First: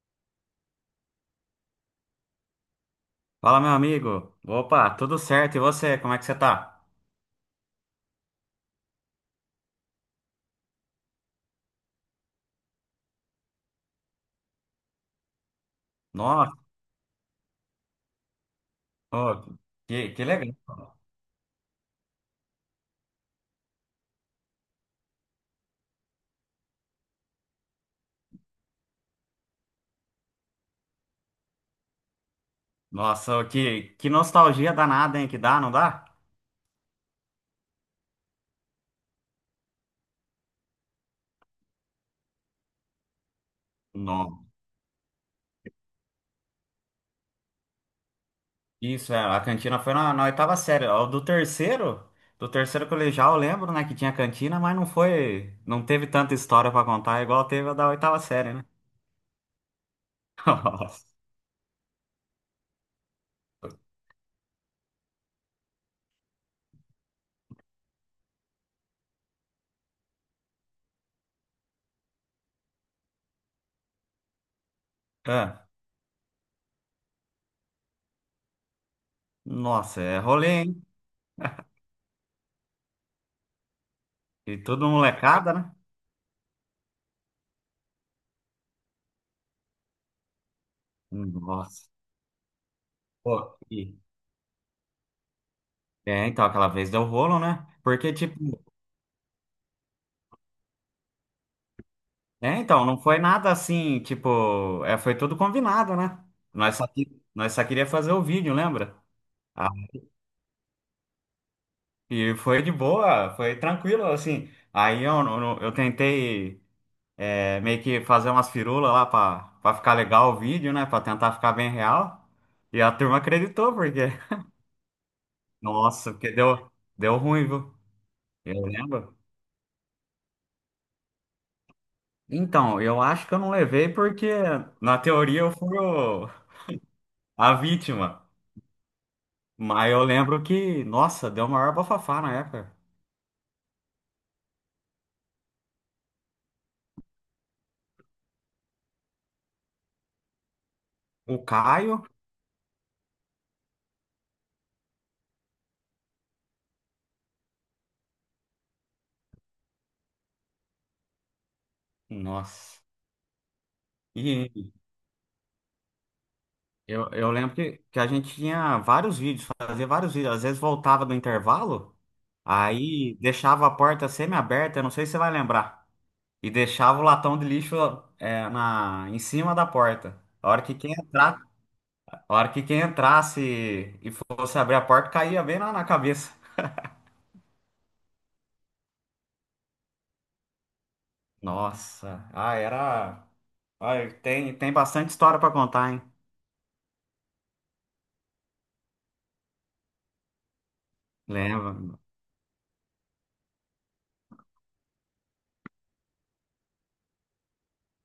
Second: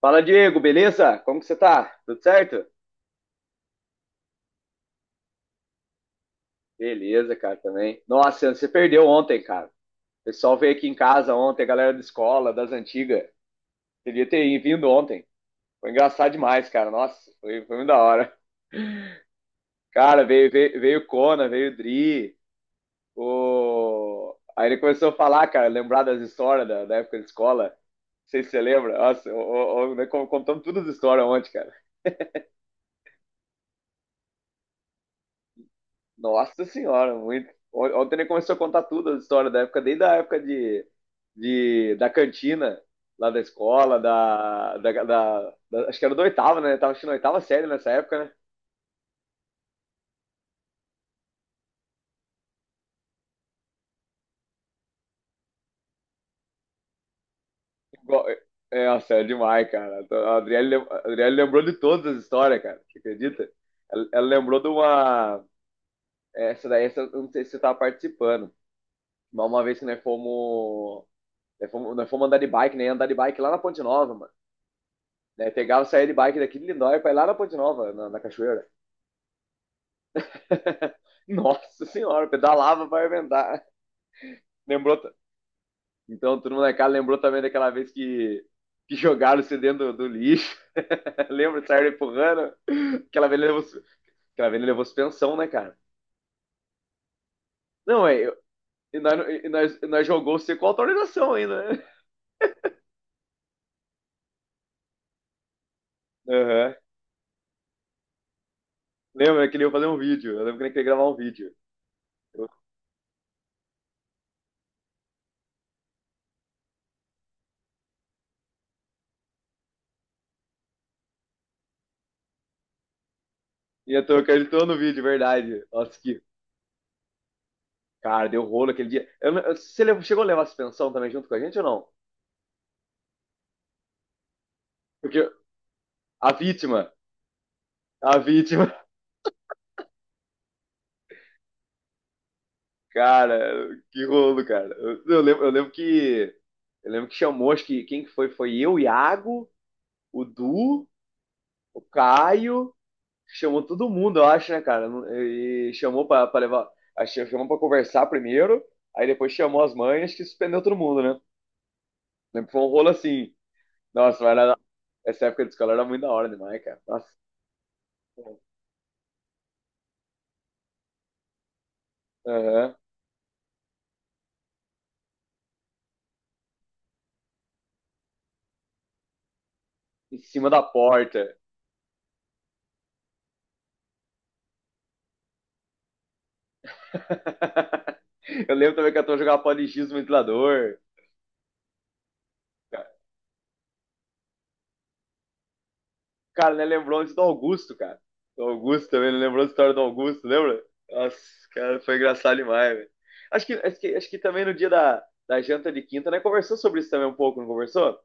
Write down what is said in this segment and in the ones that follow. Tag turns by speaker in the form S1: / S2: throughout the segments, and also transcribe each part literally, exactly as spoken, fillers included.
S1: Fala, Diego, beleza? Como que você tá? Tudo certo?
S2: Fala, meu amigo. Opa, tudo certo? E você, como é que você tá?
S1: Beleza, cara, também. Nossa, você perdeu ontem, cara. O pessoal veio aqui em casa ontem, a galera da escola, das antigas. Devia ter vindo ontem. Foi engraçado
S2: Nossa,
S1: demais, cara. Nossa, foi, foi muito da hora.
S2: ô, que,
S1: Cara,
S2: que
S1: veio,
S2: legal.
S1: veio, veio o Conan, veio o Dri. O... Aí ele começou a falar, cara, lembrar das histórias da, da época de escola. Não sei se você lembra. Nossa, o- o- o- nós contamos todas as histórias ontem, cara.
S2: Nossa, ô, que, que nostalgia danada, hein? Que dá, não dá?
S1: Nossa senhora, muito. Ontem ele começou a contar tudo a história da época, desde a época de, de, da cantina, lá da escola,
S2: Não.
S1: da, da, da- da- acho que era do oitavo, né? Tava assistindo a oitava série nessa época, né?
S2: Isso, é, a cantina foi na, na oitava série. Ó, Do terceiro, do terceiro colegial, eu lembro, né, que tinha cantina, mas não foi, não teve tanta história pra contar, igual teve a da oitava
S1: Igual-
S2: série, né?
S1: É, nossa, é demais, cara. Então, A Adriele, lem-
S2: Nossa.
S1: a Adriele lembrou de todas as histórias, cara. Você acredita? Ela, ela lembrou de uma. Essa daí, essa, eu não sei se você tava participando. Mas uma vez que nós fomos. Nós fomos, nós fomos andar de bike, né? Andar de bike lá na Ponte Nova, mano. Daí
S2: É.
S1: pegava, saía de bike daqui de Lindóia pra ir lá na Ponte Nova, na, na cachoeira.
S2: Nossa, é rolê, hein?
S1: Nossa senhora, pedalava para inventar.
S2: E tudo
S1: Lembrou?
S2: molecada, né?
S1: Então, todo mundo na casa lembrou também daquela vez que, que jogaram você dentro do, do lixo. Lembra de
S2: Nossa.
S1: sair empurrando? Aquela vez ele
S2: Pô,
S1: levou, su-
S2: e-
S1: aquela vez ele levou suspensão, né, cara?
S2: é, então, aquela vez deu rolo, né?
S1: Não,
S2: Porque,
S1: é.
S2: tipo.
S1: eu- E nós, e nós, e nós jogou você com autorização ainda, né?
S2: É, então, não foi nada assim, tipo, é, foi tudo combinado, né?
S1: Aham.
S2: Nós só, que- nós só queria fazer o vídeo, lembra?
S1: Lembra que ele
S2: Ah,
S1: ia fazer um vídeo? Eu lembro que ele queria gravar um vídeo.
S2: e
S1: Eu,
S2: foi de boa, foi tranquilo, assim. Aí eu, eu, eu tentei é, meio que fazer umas firulas lá pra, pra ficar legal o vídeo, né? Pra tentar ficar bem real. E a turma acreditou,
S1: e
S2: porque,
S1: eu tô acreditando no vídeo, verdade. Nossa,
S2: nossa,
S1: que
S2: porque deu, deu ruim, viu?
S1: cara, deu
S2: Eu
S1: rolo aquele dia.
S2: lembro.
S1: Eu não- você levou- Chegou a levar a suspensão também junto com a gente ou não?
S2: Então, eu acho que eu não levei porque, na
S1: Porque
S2: teoria, eu fui o-
S1: a vítima,
S2: a
S1: a
S2: vítima.
S1: vítima,
S2: Mas eu lembro que, nossa, deu o maior bafafá na época.
S1: cara, que rolo, cara. Eu, eu lembro, eu lembro que eu lembro que chamou, acho que quem que foi? Foi eu, o Iago, o Du,
S2: O
S1: o
S2: Caio,
S1: Caio, chamou todo mundo, eu acho, né, cara? E chamou pra, pra levar, acho que chamou pra conversar primeiro, aí depois chamou as mães, que suspendeu todo mundo, né? Lembro que foi um
S2: nossa.
S1: rolo assim. Nossa, mas era-
S2: E
S1: essa época de escola era muito da hora demais, cara. Nossa.
S2: eu, eu lembro que, que a gente tinha vários vídeos, fazia vários vídeos. Às vezes voltava do intervalo,
S1: Aham.
S2: aí deixava a porta semi-aberta, eu não sei se você vai lembrar. E deixava o latão de lixo é, na, em cima da
S1: Em
S2: porta.
S1: cima
S2: A hora
S1: da
S2: que quem
S1: porta.
S2: entrar, a hora que quem entrasse e fosse abrir a porta, caía bem lá na cabeça.
S1: Eu lembro também que a turma jogava pó de giz no ventilador.
S2: Nossa, ah, era. Olha, tem, tem bastante história para contar, hein?
S1: Cara, né, lembrou antes do Augusto, cara. Do Augusto também, não lembrou a história do Augusto, lembra? Nossa, cara, foi
S2: Lembro.
S1: engraçado demais, velho. Acho que, acho que, acho que também no dia da, da janta de quinta, né? Conversou sobre isso também um pouco, não conversou?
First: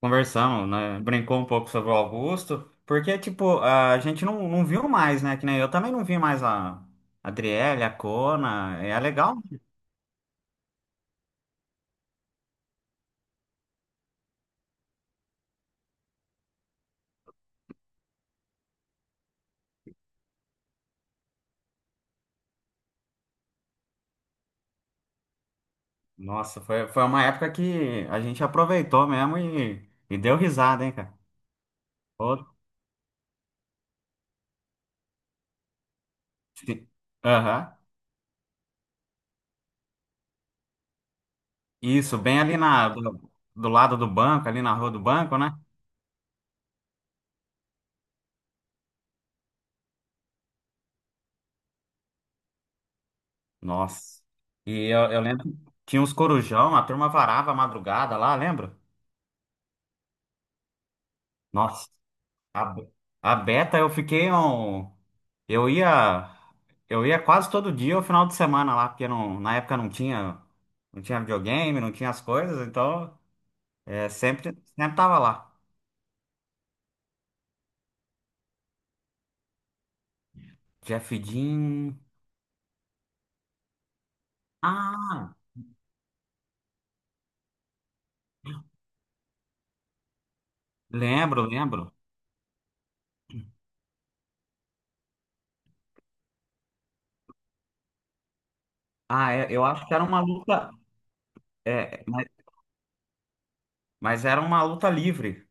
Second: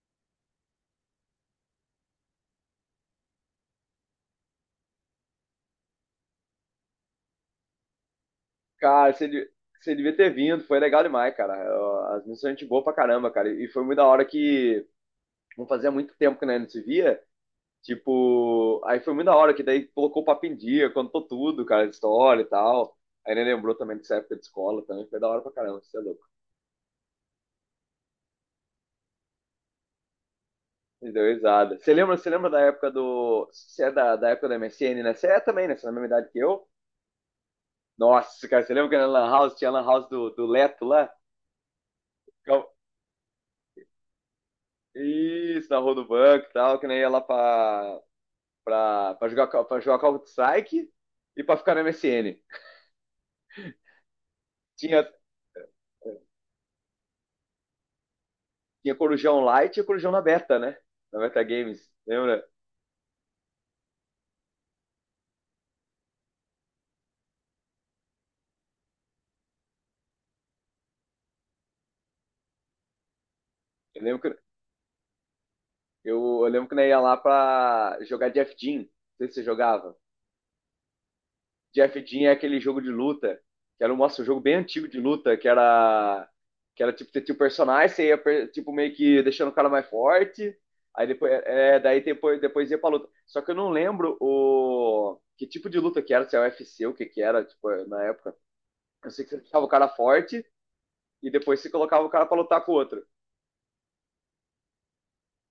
S2: Conversamos, né? Brincou um pouco sobre o Augusto, porque, tipo, a gente não, não viu mais, né? Que nem eu também não vi mais a Adriele, a Cona. É
S1: Cara, você,
S2: legal.
S1: de- você devia ter vindo, foi legal demais, cara. Eu- As missões a gente boa pra caramba, cara. E foi muito da hora que não fazia muito tempo que né, não se via. Tipo, aí foi muito da hora, que daí colocou o papo em dia, contou tudo, cara, história e tal. Aí ele lembrou também dessa época de escola também, foi da hora pra caramba, você é louco.
S2: Nossa, foi, foi uma época que a gente aproveitou mesmo e, e deu risada, hein,
S1: Me
S2: cara?
S1: deu risada. Você lembra, você
S2: Ô,
S1: lembra da época do. Você é da, da época da M S N, né? Você é também, né? Você é da mesma idade que eu.
S2: se- aham.
S1: Nossa, cara, você lembra que na Lan House tinha a Lan House do, do Leto lá?
S2: Isso, bem ali
S1: Ficava-
S2: na, do, do lado do banco, ali na rua do banco, né?
S1: Isso, na rua do banco e tal, que nem ia lá pra, pra, pra jogar, Call- pra jogar Call of Strike e pra ficar na M S N.
S2: Nossa. E eu,
S1: Tinha,
S2: eu lembro que tinha uns corujão, a turma varava a madrugada lá, lembra?
S1: tinha Corujão Light e Corujão na Beta, né? Na Beta
S2: Nossa.
S1: Games, lembra?
S2: A, a Beta, eu fiquei um. Eu ia. Eu ia quase todo dia, o final de semana lá, porque não, na época não tinha, não tinha videogame, não tinha as coisas, então
S1: Eu
S2: é,
S1: lembro que,
S2: sempre, sempre tava lá.
S1: eu, eu lembro que nós ia lá pra jogar Jeff Jean. Não sei se você jogava.
S2: Jeff
S1: Jeff
S2: Dean.
S1: Jean é aquele jogo de luta, que era um, nossa, um jogo bem antigo de
S2: Ah,
S1: luta, que era, que era tipo, você tinha o personagem, você ia per- tipo, meio que deixando o cara mais forte. Aí depois,
S2: lembro,
S1: é,
S2: lembro.
S1: daí depois, depois ia pra luta. Só que eu não lembro o que tipo de luta que era, se é U F C, o que que era, tipo, na época. Eu sei que
S2: Ah,
S1: você
S2: é,
S1: deixava
S2: eu
S1: o
S2: acho
S1: cara
S2: que era uma
S1: forte
S2: luta.
S1: e depois você
S2: É,
S1: colocava o cara
S2: mas,
S1: pra lutar com o outro.
S2: mas era uma luta livre.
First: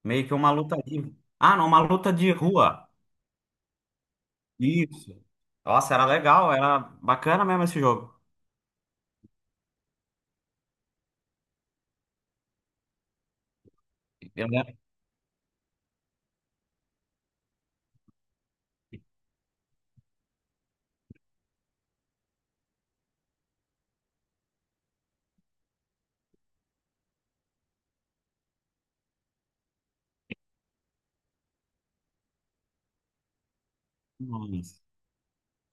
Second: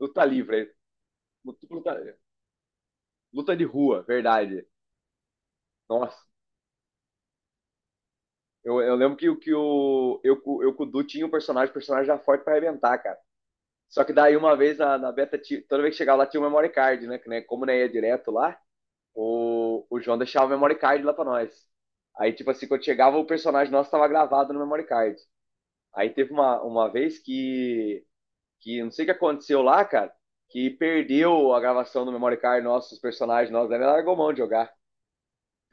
S1: Luta
S2: Meio que uma
S1: livre,
S2: luta livre. Ah,
S1: luta,
S2: não, uma
S1: luta
S2: luta de rua.
S1: luta de rua, verdade.
S2: Isso. Nossa, era
S1: Nossa.
S2: legal, era bacana mesmo esse jogo.
S1: Eu, eu lembro que, o- que o, eu, cu- eu com o Du tinha um personagem, o personagem já forte pra arrebentar, cara. Só que daí
S2: Eu
S1: uma
S2: lembro.
S1: vez na, na beta, ti- toda vez que chegava lá tinha o memory card, né? Que, né como não ia direto lá, o, o João deixava o memory card lá pra nós. Aí, tipo assim, quando chegava o personagem nosso tava gravado no memory card. Aí teve uma, uma vez que, que não sei o que aconteceu lá, cara, que perdeu a gravação do memory card nosso, os personagens nossos, aí ele largou mão de jogar.
S2: Nossa.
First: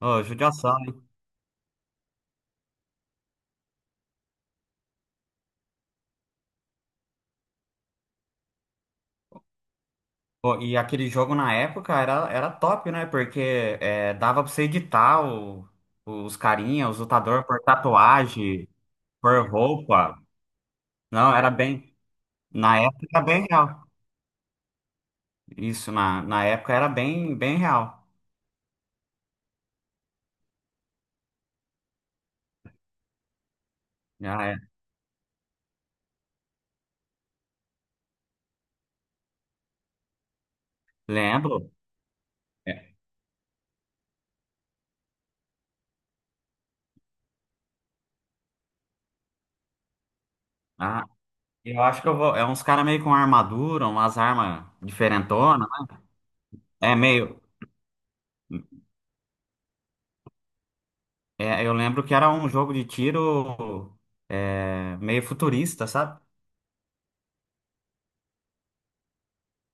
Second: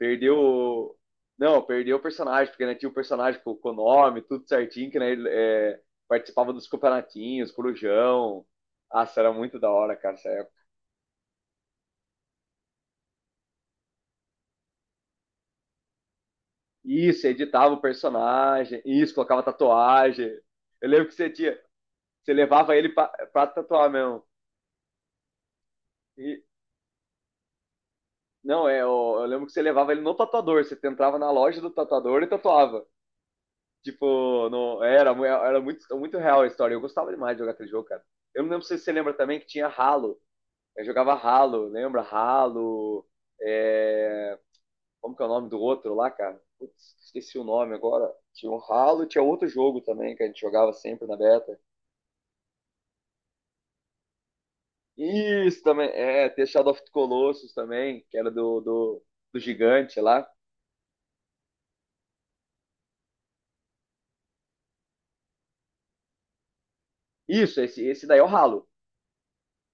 S2: Ô, judiação.
S1: o- Não, perdeu o personagem, porque né, tinha o personagem com, com o nome, tudo certinho, que né, ele, é, participava dos campeonatinhos, Corujão. Nossa, era muito da hora, cara, essa época.
S2: Pô, e aquele jogo na época era, era top, né? Porque é, dava pra você editar o- os carinha, os
S1: Isso,
S2: lutadores por
S1: editava o
S2: tatuagem,
S1: personagem, isso, colocava
S2: por roupa.
S1: tatuagem. Eu lembro que você
S2: Não, era
S1: tinha.
S2: bem.
S1: Você levava
S2: Na
S1: ele
S2: época
S1: pra,
S2: era bem
S1: pra
S2: real.
S1: tatuar mesmo.
S2: Isso, na,
S1: E,
S2: na época era bem, bem real.
S1: não, é, eu, eu lembro que você levava ele no tatuador. Você entrava na loja do tatuador e tatuava.
S2: Ah,
S1: Tipo,
S2: é.
S1: no, era, mu- era muito, muito real a história. Eu gostava demais de jogar aquele jogo, cara. Eu não lembro se você lembra também que tinha Halo. Eu jogava Halo,
S2: Lembro.
S1: lembra?
S2: É.
S1: Halo. é, Como que é o nome do outro lá, cara? Putz, esqueci o nome agora. Tinha um Halo, tinha outro jogo também que a gente jogava
S2: Ah,
S1: sempre na beta.
S2: eu acho que eu vou. É uns caras meio com armadura, umas armas
S1: Isso
S2: diferentonas.
S1: também, é, tem Shadow of the
S2: É meio.
S1: Colossus também, que era do, do, do gigante lá.
S2: É, eu lembro que era um jogo de tiro é, meio futurista, sabe?
S1: Isso, esse, esse daí é o Halo.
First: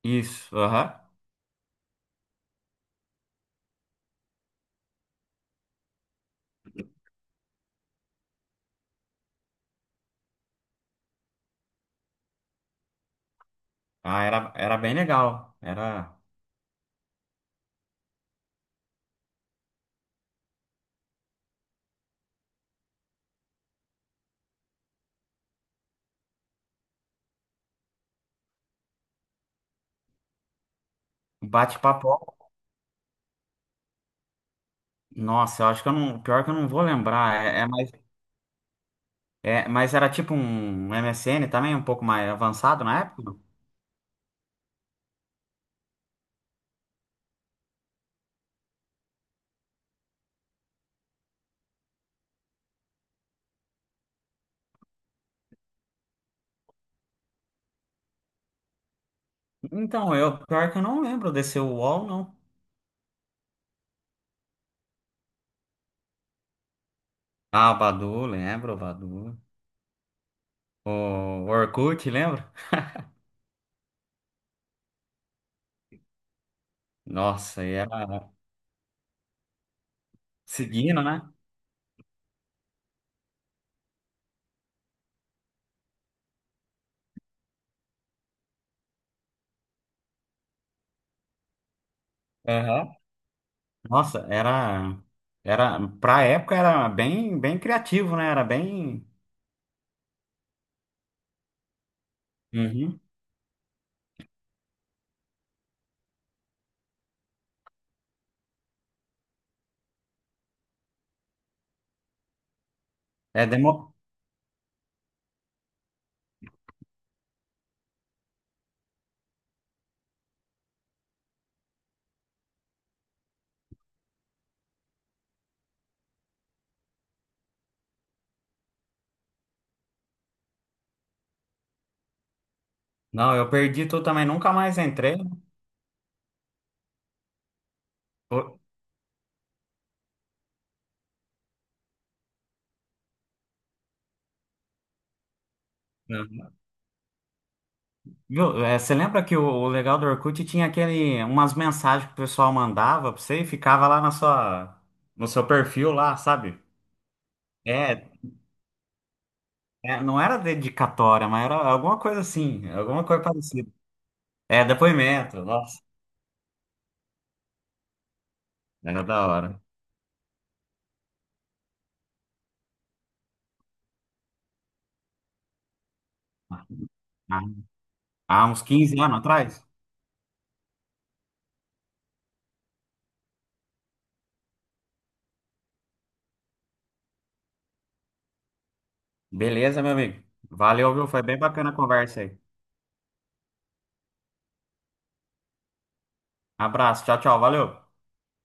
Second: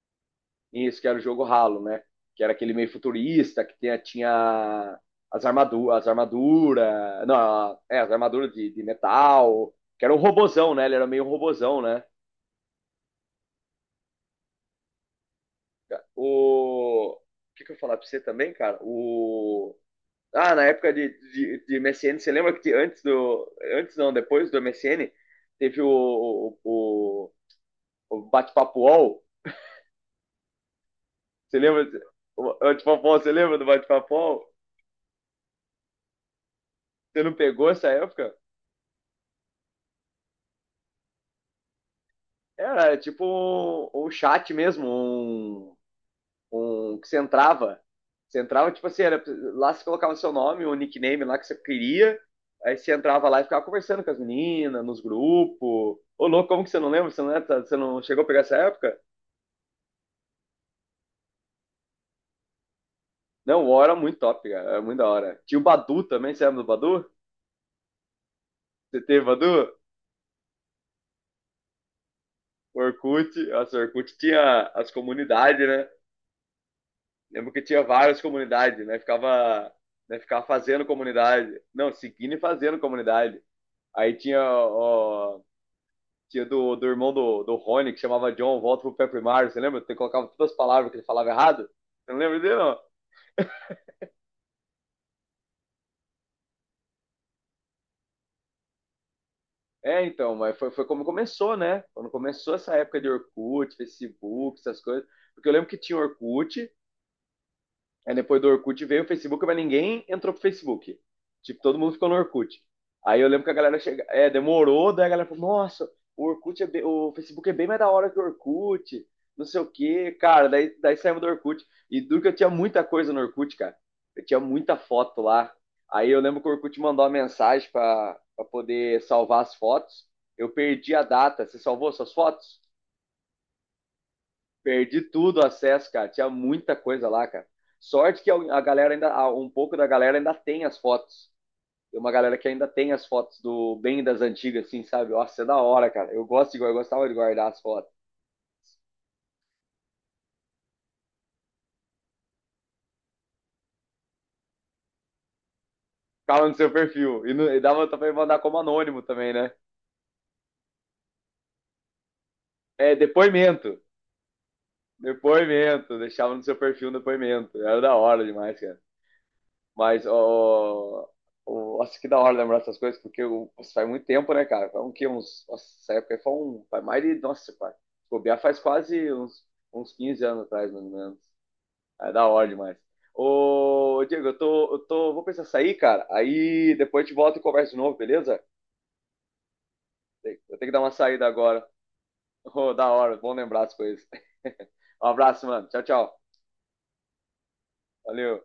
S2: Isso,
S1: Isso,
S2: aham.
S1: que era o jogo Halo, né? Que era aquele meio futurista, que tinha, tinha as armaduras, as armaduras, não, é, as armaduras de, de metal, que era um robozão, né? Ele era meio um robozão, né?
S2: Ah, era, era bem legal. Era
S1: O, que, que eu ia falar pra você também, cara? O, ah, na época de, de, de M S N, você lembra que te- antes do. Antes não, depois do M S N, teve o, o, o, o bate-papo U O L?
S2: um
S1: Você lembra?
S2: bate-papo.
S1: O bate-papo U O L, você lembra do bate-papo U O L?
S2: Nossa, eu acho que eu não. Pior que eu não vou
S1: Você não
S2: lembrar. É, é
S1: pegou essa
S2: mais,
S1: época?
S2: é, mas era tipo um M S N também, um pouco mais avançado
S1: Era
S2: na
S1: tipo
S2: época.
S1: um, um chat mesmo, um, um que você entrava, você entrava, tipo assim, era, lá você colocava o seu nome, o nickname lá que você queria, aí você entrava lá e ficava conversando com as meninas, nos grupos. Ô, louco, como que você não lembra? Você não, é- tá- você não chegou a pegar essa época?
S2: Então, eu pior que eu não lembro desse uol, não.
S1: Não, o U O L era muito top, cara, era muito da hora. Tinha o Badu também, você lembra do Badu?
S2: Ah, o Badu, lembro, o
S1: Você teve
S2: Badu.
S1: Badu?
S2: O Orkut, lembra?
S1: O Orkut, nossa, o Orkut tinha as comunidades, né? Lembro que
S2: Nossa, e
S1: tinha várias
S2: era
S1: comunidades, né? Ficava, né? Ficava fazendo
S2: seguindo, né?
S1: comunidade. Não, seguindo e fazendo comunidade. Aí tinha, ó, tinha do, do irmão do, do Rony, que chamava John, volta pro Pepper Mario, você lembra? Você colocava todas as palavras que ele falava errado. Você não lembra dele, não?
S2: Aham. Nossa, era. Era. Pra época era bem, bem criativo, né? Era bem.
S1: É, então, mas foi, foi como começou, né? Quando começou essa época
S2: Uhum.
S1: de Orkut, Facebook, essas coisas. Porque eu lembro que tinha Orkut. Aí depois do Orkut veio o Facebook, mas ninguém entrou pro Facebook. Tipo, todo mundo ficou no Orkut. Aí eu
S2: É
S1: lembro que a
S2: demo...
S1: galera chega, é, demorou, daí a galera falou, nossa, o Orkut é bem- o Facebook é bem mais da hora que o Orkut, não sei o quê. Cara, daí, daí saímos do Orkut. E duro que eu tinha muita coisa no Orkut, cara. Eu tinha muita foto lá. Aí eu lembro que o Orkut mandou uma mensagem pra, pra poder salvar as fotos. Eu perdi a data. Você salvou suas fotos?
S2: Não, eu perdi tudo também, nunca mais
S1: Perdi
S2: entrei.
S1: tudo o acesso, cara. Tinha muita coisa lá, cara. Sorte que
S2: Ô,
S1: a galera ainda, um pouco da galera ainda tem as fotos. Tem uma galera que ainda tem as fotos do bem das antigas, assim, sabe? Nossa, é da hora, cara. Eu gosto de, eu gostava de guardar as fotos.
S2: meu, é, você lembra que o, o legal do Orkut tinha aquele, umas mensagens que o pessoal mandava pra você e ficava lá na sua, no seu perfil lá,
S1: Ficava no
S2: sabe?
S1: seu perfil. E, no, e dava
S2: É,
S1: pra mandar como anônimo também, né?
S2: é, não era dedicatória, mas era alguma coisa assim,
S1: É,
S2: alguma coisa parecida.
S1: depoimento.
S2: É, depoimento, nossa,
S1: Depoimento. Deixava no seu perfil um depoimento. Era da hora demais, cara.
S2: era da hora.
S1: Mas, ó, ó, acho que da hora lembrar essas coisas, porque o- nossa, faz muito tempo, né, cara? Foi um que uns. Nossa, essa época aí foi um. Faz mais de.
S2: Ah,
S1: Nossa, pai. Se bobear
S2: há
S1: faz
S2: uns quinze
S1: quase
S2: anos
S1: uns,
S2: atrás?
S1: uns quinze anos atrás, mais ou menos. É da hora demais. Ô, Diego, eu tô, eu tô. Vou precisar sair, cara. Aí depois a gente volta e conversa de novo, beleza?
S2: Beleza, meu amigo.
S1: Eu tenho que dar uma
S2: Valeu, viu? Foi
S1: saída
S2: bem
S1: agora.
S2: bacana a conversa aí.
S1: Ô, da hora, bom lembrar as coisas. Um abraço, mano. Tchau, tchau.
S2: Abraço, tchau, tchau, valeu.
S1: Valeu.